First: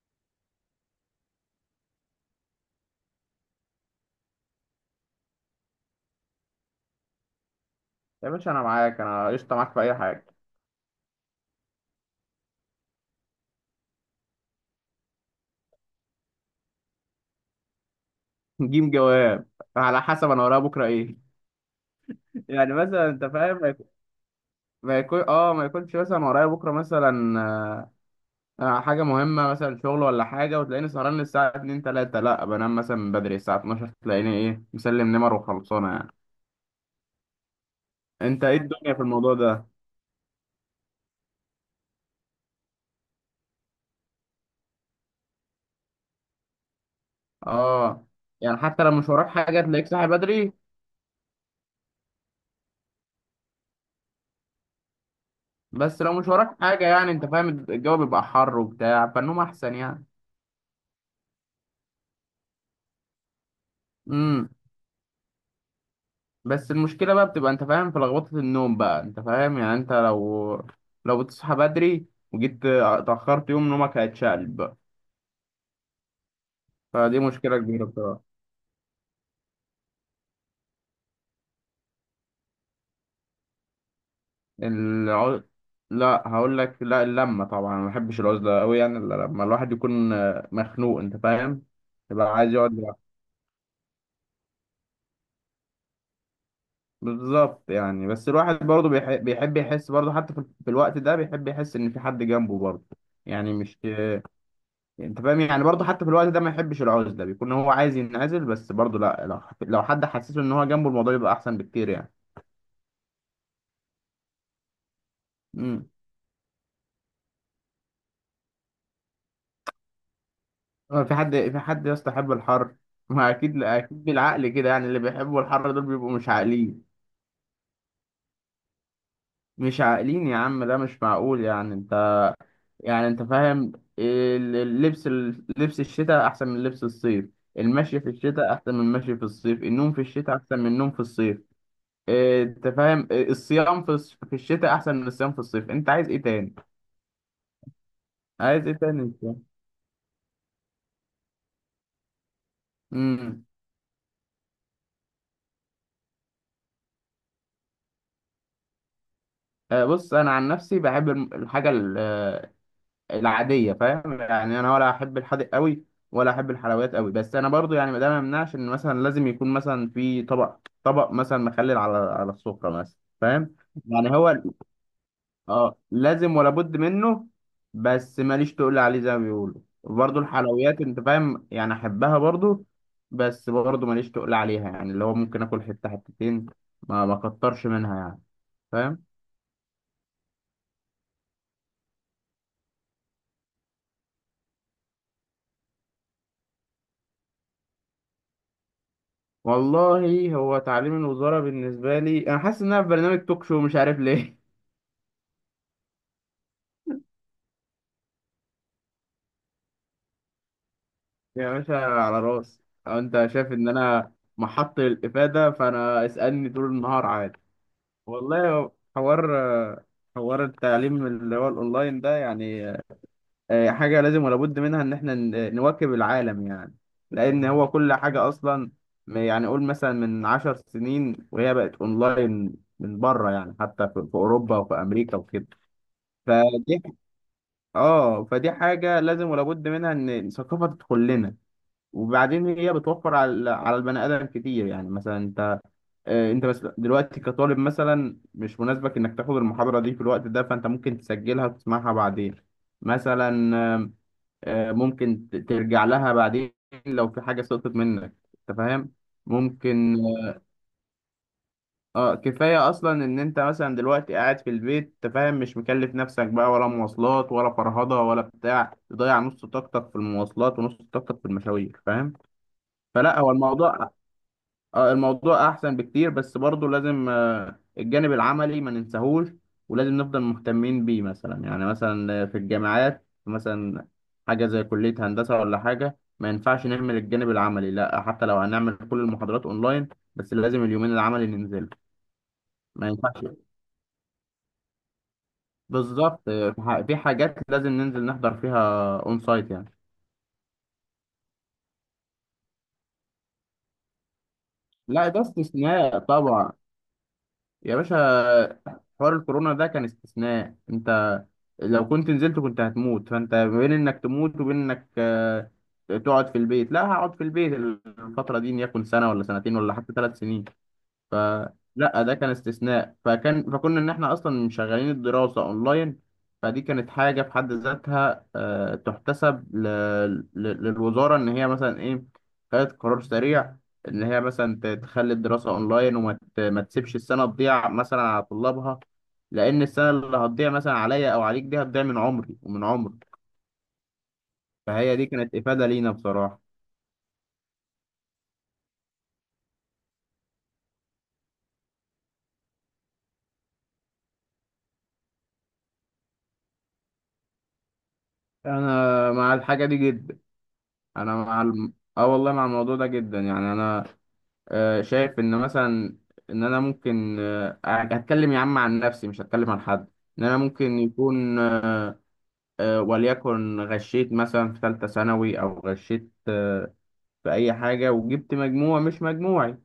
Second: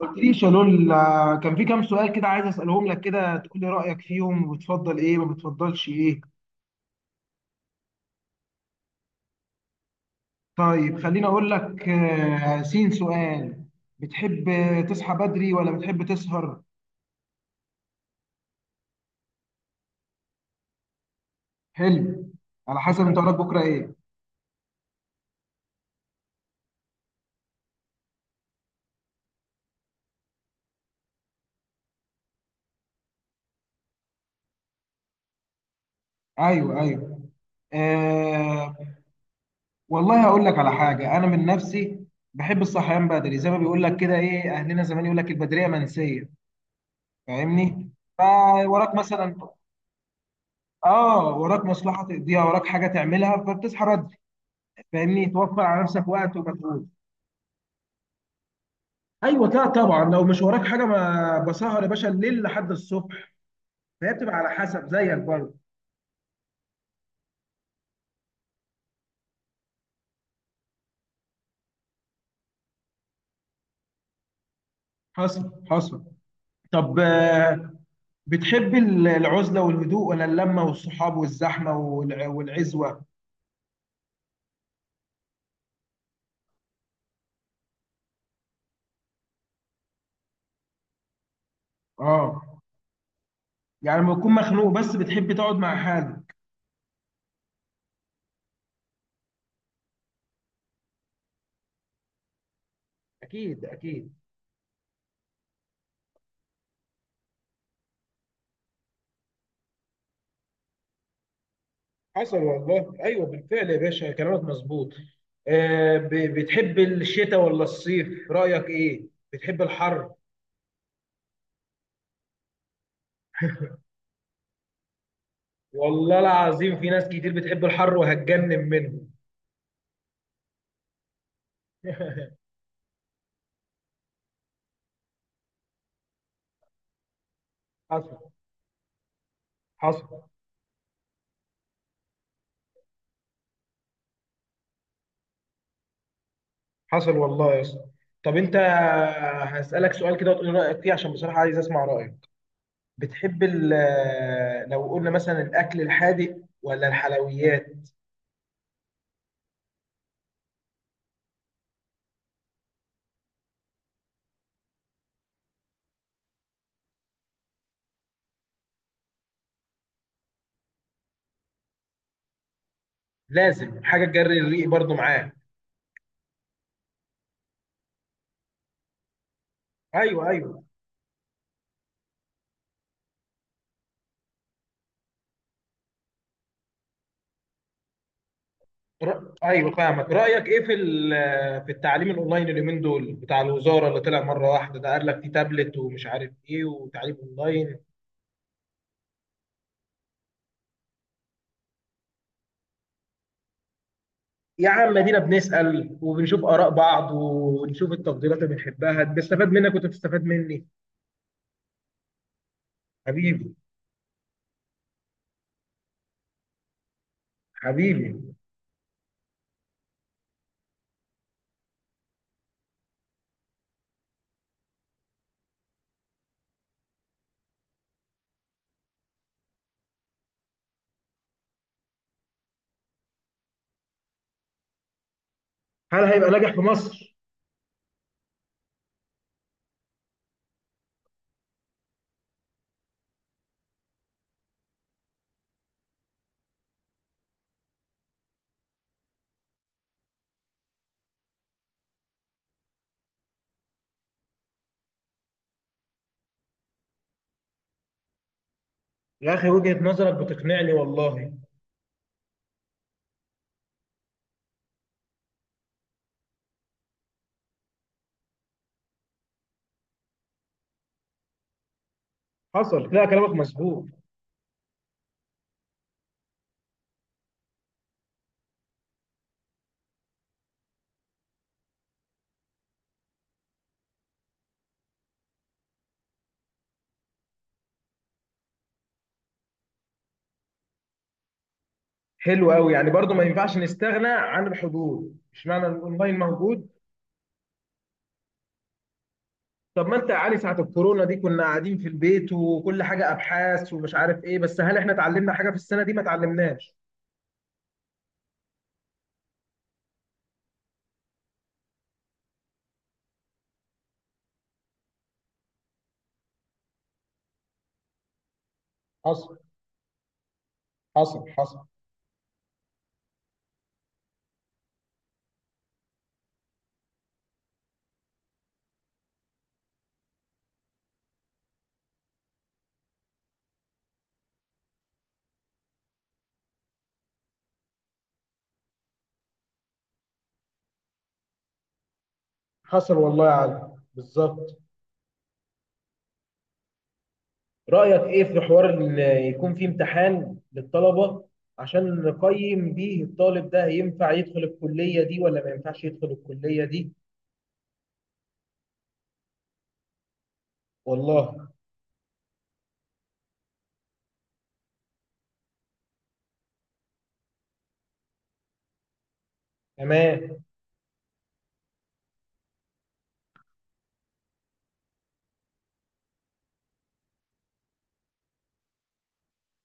قلتليش يا لول، كان في كام سؤال كده عايز اسالهم لك كده تقول لي رايك فيهم وبتفضل ايه ما بتفضلش ايه؟ يا باشا انا معاك، انا قشطه معاك في اي حاجه. طيب خليني اقول لك، سين سؤال. بتحب تصحى بدري ولا بتحب تسهر؟ جيم جواب. على حسب انا ورايا بكره ايه. حلو. يعني على حسب مثلا انت انت وراك فاهم بكره ما يكون. ايه. ما يكونش مثلا ورايا بكره مثلا حاجه مهمه، مثلا شغل ولا حاجه، وتلاقيني سهران للساعه 2 3. لا بنام مثلا من بدري الساعه 12 تلاقيني ايه مسلم نمر وخلصانه يعني. ايوه ايوه انت ايه آه. الدنيا في الموضوع ده؟ والله هقول لك على حاجه، انا من نفسي بحب الصحيان بدري، زي ما بيقول لك كده ايه اهلنا زمان، يقول لك البدريه منسيه. فاهمني؟ اه. يعني حتى لو فوراك مش وراك مثلا. حاجه تلاقيك صاحي بدري. اه، وراك مصلحه تقضيها، وراك حاجه تعملها، فبتصحى بدري. فاهمني؟ توفر على بس نفسك لو مش وقت وراك حاجه، ومجهود. يعني انت فاهم، الجو بيبقى حر وبتاع فالنوم ايوه، لا احسن طبعا لو مش وراك حاجه ما بسهر يا باشا الليل لحد الصبح. فهي بتبقى يعني. على حسب زيك برضه. بس المشكلة بقى بتبقى، انت فاهم، في لخبطة النوم بقى. انت فاهم يعني، انت لو بتصحى بدري وجيت اتأخرت يوم، نومك هيتشقلب بقى. حصل حصل. طب، فدي مشكلة كبيرة بصراحة. بتحب العزله والهدوء ولا اللمه والصحاب والزحمه والعزوه؟ العز... لا هقول لك، لا اللمة طبعا، ما بحبش العزلة قوي يعني، إلا لما الواحد يكون مخنوق، انت فاهم، يبقى اه. عايز يقعد لوحده. يعني لما تكون مخنوق بس بتحب تقعد مع حالك. بالظبط، يعني بس الواحد برضه بيحب يحس برضه، حتى في الوقت ده بيحب يحس ان في حد جنبه برضه. يعني اكيد مش، اكيد. انت فاهم، يعني برضه حتى في الوقت ده ما يحبش العزله، بيكون هو عايز ينعزل بس برضه. لا لو حد حسسه ان هو جنبه، الموضوع يبقى احسن بكتير يعني. حصل والله، ايوه بالفعل يا باشا كلامك مظبوط. امم آه، بتحب الشتاء ولا الصيف؟ رايك ايه؟ بتحب الحر؟ في حد، في حد يستحب الحر؟ ما اكيد لا، اكيد بالعقل كده يعني، اللي بيحبوا الحر دول بيبقوا والله مش العظيم عاقلين. في ناس كتير بتحب الحر وهتجنن منه. مش عاقلين يا عم، ده مش معقول يعني. انت، يعني انت فاهم، اللبس، لبس الشتاء احسن من لبس الصيف، المشي في حصل. الشتاء احسن من المشي في الصيف، النوم في حصل. الشتاء احسن من النوم في الصيف. انت فاهم، الصيام في في الشتاء احسن من الصيام في الصيف. انت عايز ايه تاني؟ حصل والله يا اسطى. طب انت، عايز ايه تاني انت؟ هسألك سؤال كده وتقول لي رأيك فيه عشان بصراحة عايز اسمع رأيك. بتحب امم لو قلنا مثلا الاكل الحادق ولا الحلويات؟ بص انا عن نفسي بحب الحاجه العاديه، فاهم يعني، انا ولا احب الحادق قوي ولا احب الحلويات قوي. بس انا برضو يعني، ما ده ما يمنعش ان مثلا لازم يكون مثلا في طبق مثلا مخلل على السفره مثلا، فاهم لازم حاجة يعني. تجري هو الريق برضو معاه. اه لازم ولا بد منه. بس ماليش تقول عليه، زي ما بيقولوا برضه، ايوه ايوه. الحلويات انت فاهم يعني احبها برضه، بس برضه ماليش تقول عليها، يعني اللي هو ممكن اكل حته حتتين، ما كترش منها يعني، فاهم. ايوه فاهمك. رايك ايه في في التعليم الاونلاين اليومين دول، بتاع الوزاره اللي طلع مره واحده ده، قال لك في تابلت ومش عارف ايه وتعليم اونلاين؟ والله هو تعليم الوزاره بالنسبه لي، انا حاسس ان انا في برنامج توك شو مش عارف ليه. يا عم ادينا بنسال وبنشوف اراء بعض ونشوف التفضيلات اللي بنحبها، بستفاد منك وانت بتستفاد مني. يا باشا على راسي. أو انت شايف حبيبي. ان انا محط الافاده فانا اسالني طول النهار عادي، حبيبي. والله. حوار، حوار التعليم اللي هو الاونلاين ده، يعني حاجة لازم ولا بد منها، إن إحنا نواكب العالم يعني. لأن هو كل حاجة أصلا، يعني قول مثلا من عشر سنين وهي بقت أونلاين من بره يعني، حتى في أوروبا وفي أمريكا وكده. هل هيبقى ناجح في فدي، مصر؟ فدي حاجة لازم ولا بد منها، إن الثقافة تدخل لنا. وبعدين هي بتوفر على البني آدم كتير، يعني مثلا أنت، أنت بس دلوقتي كطالب مثلا مش مناسبك إنك تاخد المحاضرة دي في الوقت ده، فأنت ممكن تسجلها وتسمعها بعدين مثلا. ممكن ترجع لها بعدين لو في حاجة سقطت منك، انت فاهم. يا اخي وجهه ممكن. نظرك بتقنعني والله. اه كفاية اصلا ان انت مثلا دلوقتي قاعد في البيت، انت فاهم، مش مكلف نفسك بقى ولا مواصلات ولا فرهضة ولا بتاع، تضيع نص طاقتك في المواصلات ونص طاقتك في المشاوير، فاهم. حصل، لا فلا كلامك هو مظبوط. الموضوع، الموضوع احسن بكتير. بس برضه لازم الجانب العملي ما ننساهوش، ولازم نفضل مهتمين بيه. مثلا يعني، مثلا في الجامعات مثلا، حاجه زي كليه هندسه ولا حاجه، ما ينفعش نهمل الجانب العملي. لا، حتى لو هنعمل كل المحاضرات اونلاين، بس لازم اليومين العملي ننزل. حلو قوي، ما يعني برضو ما ينفعش. ينفعش نستغنى عن الحضور، مش معنى إن الاونلاين بالظبط، في موجود. في حاجات لازم ننزل نحضر فيها اون سايت يعني. طب ما انت يا علي ساعة الكورونا دي كنا قاعدين في البيت، وكل حاجة ابحاث ومش عارف ايه، بس هل احنا لا ده اتعلمنا حاجة في السنة دي استثناء ما طبعا اتعلمناش؟ يا باشا. حوار الكورونا ده كان استثناء. انت لو كنت نزلت كنت هتموت، فانت بين انك تموت وبين انك تقعد في البيت، لا هقعد في البيت الفترة دي، ان يكون سنة ولا حصل سنتين ولا حتى ثلاث سنين. ف، حصل. حصل. لا ده كان استثناء، فكان، فكنا ان احنا اصلا مشغلين الدراسه اونلاين. فدي كانت حاجه في حد ذاتها تحتسب للوزاره، ان هي مثلا ايه، خدت قرار سريع ان هي مثلا تخلي الدراسه اونلاين، ما تسيبش السنه تضيع مثلا على طلابها، لان السنه اللي هتضيع مثلا عليا او عليك دي هتضيع من عمري ومن حصل عمرك. والله يا علي بالظبط. فهي دي كانت افاده لينا بصراحه. رأيك ايه في حوار ان يكون في امتحان للطلبة، عشان نقيم بيه الطالب ده ينفع يدخل الكلية دي ولا ما ينفعش يدخل الكلية دي؟ انا مع الحاجه دي جدا. انا والله. مع اه والله مع الموضوع ده جدا. يعني انا شايف ان مثلا، ان انا ممكن هتكلم يا عم عن نفسي مش هتكلم عن حد. ان انا تمام. ممكن يكون وليكن غشيت مثلا في ثالثة ثانوي، او غشيت في اي حاجة وجبت مجموع مش مجموعي،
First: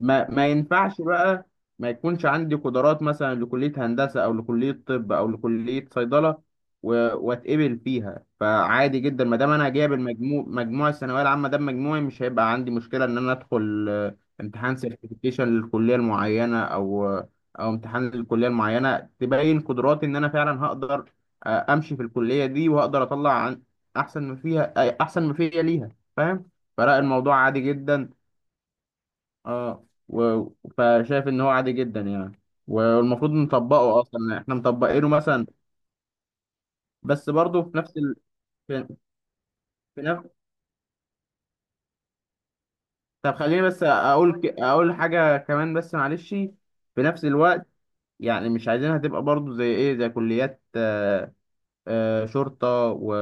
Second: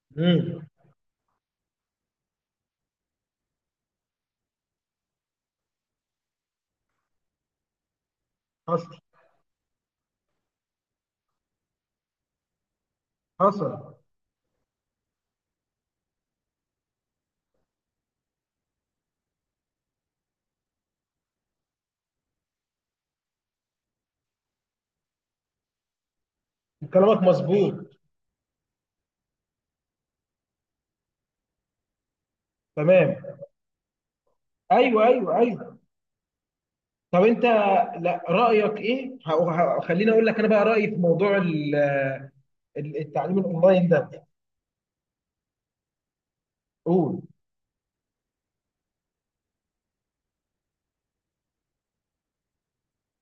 ما امم. ينفعش بقى ما يكونش عندي قدرات مثلا لكلية هندسة أو لكلية طب أو لكلية صيدلة واتقبل فيها. حصل. فعادي جدا ما دام أنا جايب المجموع، مجموع الثانوية العامة ده مجموعي، مش هيبقى عندي مشكلة إن أنا أدخل حصل. امتحان سيرتيفيكيشن للكلية المعينة أو أو امتحان للكلية المعينة تبين قدراتي إن أنا فعلا هقدر أمشي في الكلية دي وهقدر أطلع عن أحسن ما فيها، أحسن ما فيها ليها، فاهم. فلا كلامك الموضوع عادي مظبوط. جدا. اه فشايف ان هو عادي جدا يعني. تمام. والمفروض نطبقه اصلا، يعني احنا ايوه مطبقينه ايوه مثلا. ايوه. طب بس انت، برضه في نفس ال... لا رايك في... ايه في خليني نفس. اقول لك انا بقى رايي في موضوع طب التعليم خليني بس الاونلاين ده. اقول اقول حاجه كمان بس معلش، في قول. نفس الوقت. يعني مش عايزينها تبقى برضه زي ايه، زي كليات شرطة و...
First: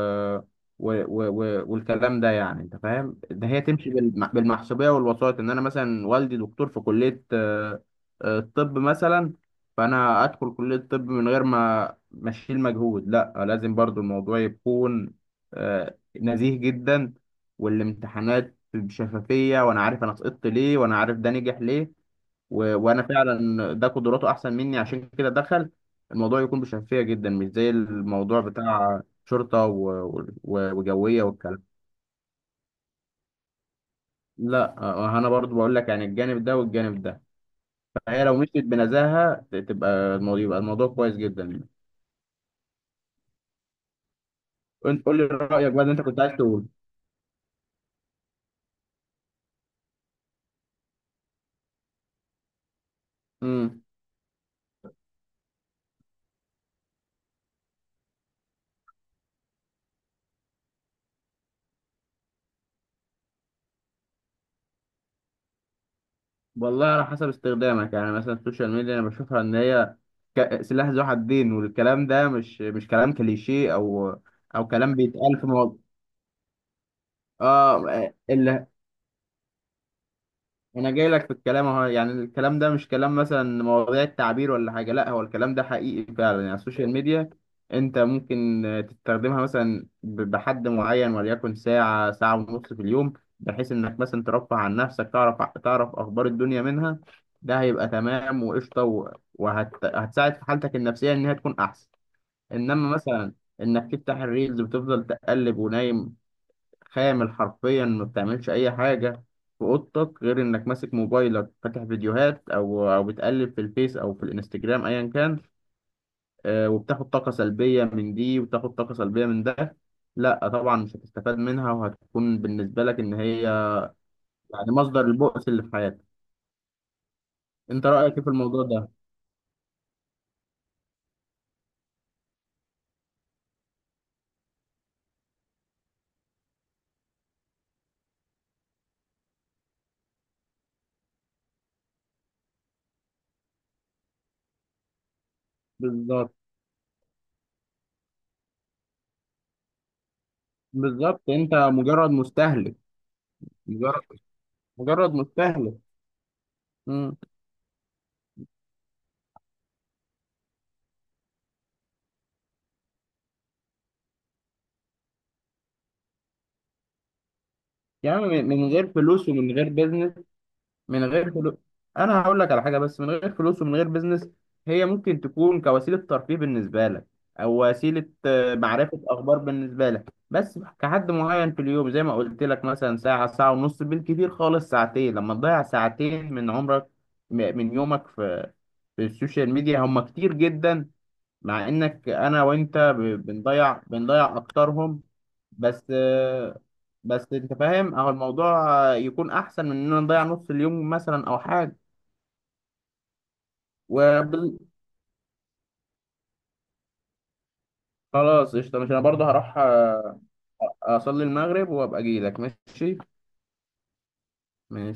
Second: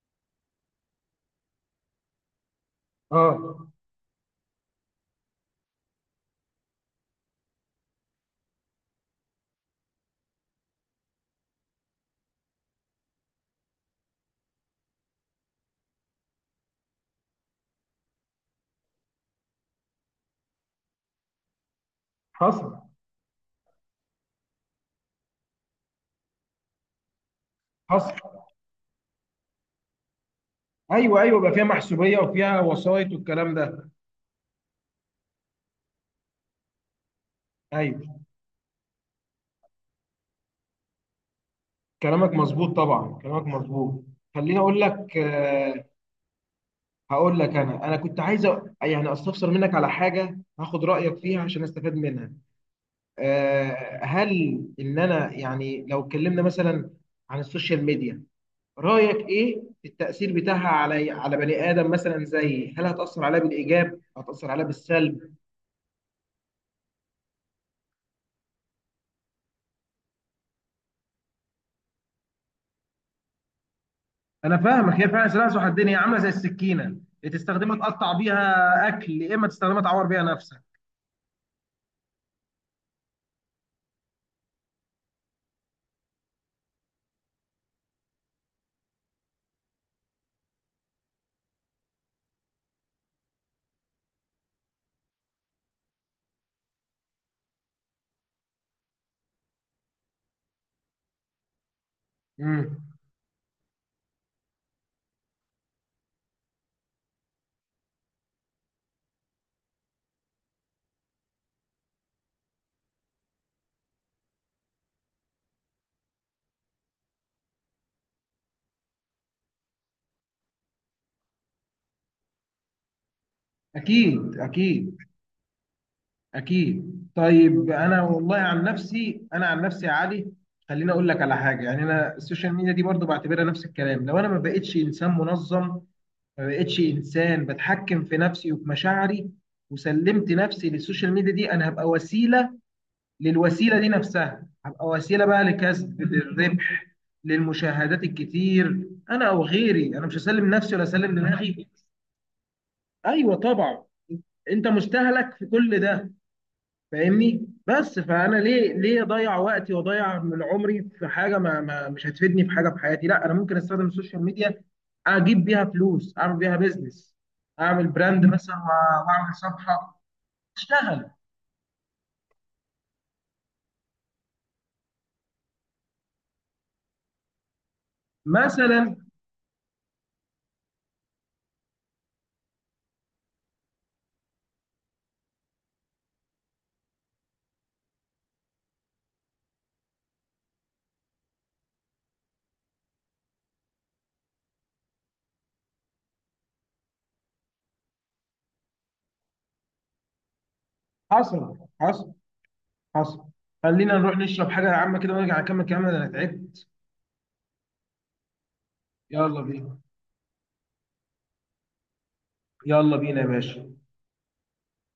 و... و... و... والكلام ده، يعني انت فاهم، ان هي اه. تمشي بالمحسوبية والوسائط، ان انا مثلا والدي دكتور في كلية الطب مثلا، فانا ادخل كلية الطب من غير ما، اشيل مجهود. لا لازم برضو الموضوع يكون نزيه جدا، والامتحانات بشفافية، وانا عارف انا سقطت ليه، وانا عارف ده نجح ليه حصل وانا فعلا ده قدراته احسن مني عشان كده دخل. الموضوع يكون بشفافيه جدا، مش زي حصل. الموضوع بتاع شرطه ايوه وجويه ايوه، بقى والكلام. فيها محسوبيه وفيها وسايط والكلام ده. لا انا برضو بقول لك يعني، الجانب ده والجانب ده. فهي ايوه. لو مشيت بنزاهه تبقى الموضوع، يبقى الموضوع كويس جدا. كلامك مظبوط طبعا، كلامك مظبوط. خليني اقول انت لك قول لي رايك بقى آه، اللي انت كنت عايز تقول. هقول لك، انا انا كنت عايز يعني استفسر منك على حاجه هاخد رايك فيها عشان استفاد منها. امم آه، هل ان انا يعني لو اتكلمنا مثلا عن السوشيال ميديا، رايك ايه في التاثير بتاعها على على بني ادم مثلا؟ زي هل هتاثر عليه بالايجاب هتاثر عليه بالسلب؟ والله على حسب استخدامك. يعني مثلا السوشيال ميديا انا بشوفها ان هي سلاح ذو حدين، والكلام ده مش كلام كليشيه او انا او فاهمك، كلام هي فعلا بيتقال سلاح في ذو مواضيع. حدين، هي عامله زي السكينه، يا تستخدمها اه تقطع بيها اكل يا اما تستخدمها تعور بيها نفسك. انا جاي لك في الكلام اهو، يعني الكلام ده مش كلام مثلا مواضيع التعبير ولا حاجه، لا هو الكلام ده حقيقي فعلا. يعني السوشيال ميديا انت ممكن تستخدمها مثلا بحد معين، وليكن ساعه ساعه ونص في اليوم، بحيث انك مثلا ترفه عن نفسك، تعرف، تعرف اخبار الدنيا منها. ده هيبقى تمام وقشطه هتساعد في حالتك النفسيه ان هي تكون احسن. امم. انما مثلا انك تفتح الريلز وتفضل تقلب ونايم، خامل حرفيا ما بتعملش اي حاجه في اوضتك غير انك ماسك موبايلك، فاتح فيديوهات او او بتقلب في الفيس او في الانستجرام ايا كان، وبتاخد طاقه سلبيه من دي وبتاخد طاقه سلبيه من ده، لا طبعا مش هتستفاد منها، وهتكون بالنسبه لك ان هي اكيد يعني اكيد. مصدر البؤس اللي في حياتك. اكيد. طيب انت انا رايك ايه في والله الموضوع عن ده؟ نفسي، انا عن نفسي يا علي، خليني اقول لك على حاجه. يعني انا السوشيال ميديا دي برضو بعتبرها نفس الكلام، لو انا ما بقتش انسان منظم، ما بقتش انسان بتحكم في نفسي وفي مشاعري، وسلمت نفسي للسوشيال ميديا دي، انا هبقى وسيله. للوسيله دي نفسها هبقى وسيله بقى، لكسب بالظبط. للربح، للمشاهدات الكتير، انا او غيري. انا مش هسلم نفسي ولا اسلم بالظبط انت دماغي. مجرد مستهلك. ايوه طبعا. مجرد، انت مجرد مستهلك في مستهلك. كل ده. مم. فاهمني؟ بس فانا ليه ليه اضيع وقتي واضيع من عمري في حاجه ما مش هتفيدني في حاجه في حياتي؟ لا، انا ممكن استخدم السوشيال ميديا، اجيب بيها فلوس، اعمل بيها بيزنس، اعمل يعني براند من مثلا من غير فلوس واعمل ومن غير صفحه، بيزنس. من اشتغل غير فلوس. انا هقول لك على حاجه، بس من غير فلوس ومن غير بيزنس. هي ممكن تكون كوسيله ترفيه بالنسبه لك، او وسيله مثلا. معرفه اخبار بالنسبه لك، بس كحد معين في اليوم زي ما قلت لك، مثلا ساعه ساعه ونص، بالكثير خالص ساعتين. لما تضيع ساعتين من عمرك، من يومك، في في السوشيال ميديا هم كتير جدا. مع انك انا وانت بنضيع اكترهم، بس بس انت فاهم اهو، الموضوع يكون احسن من ان انا نضيع نص اليوم مثلا او حصل حاجه. حصل. حصل. خلينا نروح نشرب وبال... حاجه عامه كده ونرجع نكمل كلامنا ده، انا تعبت. خلاص قشطه، مش انا برضه يلا هروح بينا. اصلي المغرب وابقى اجي لك يلا ماشي. بينا يا باشا. ماشي.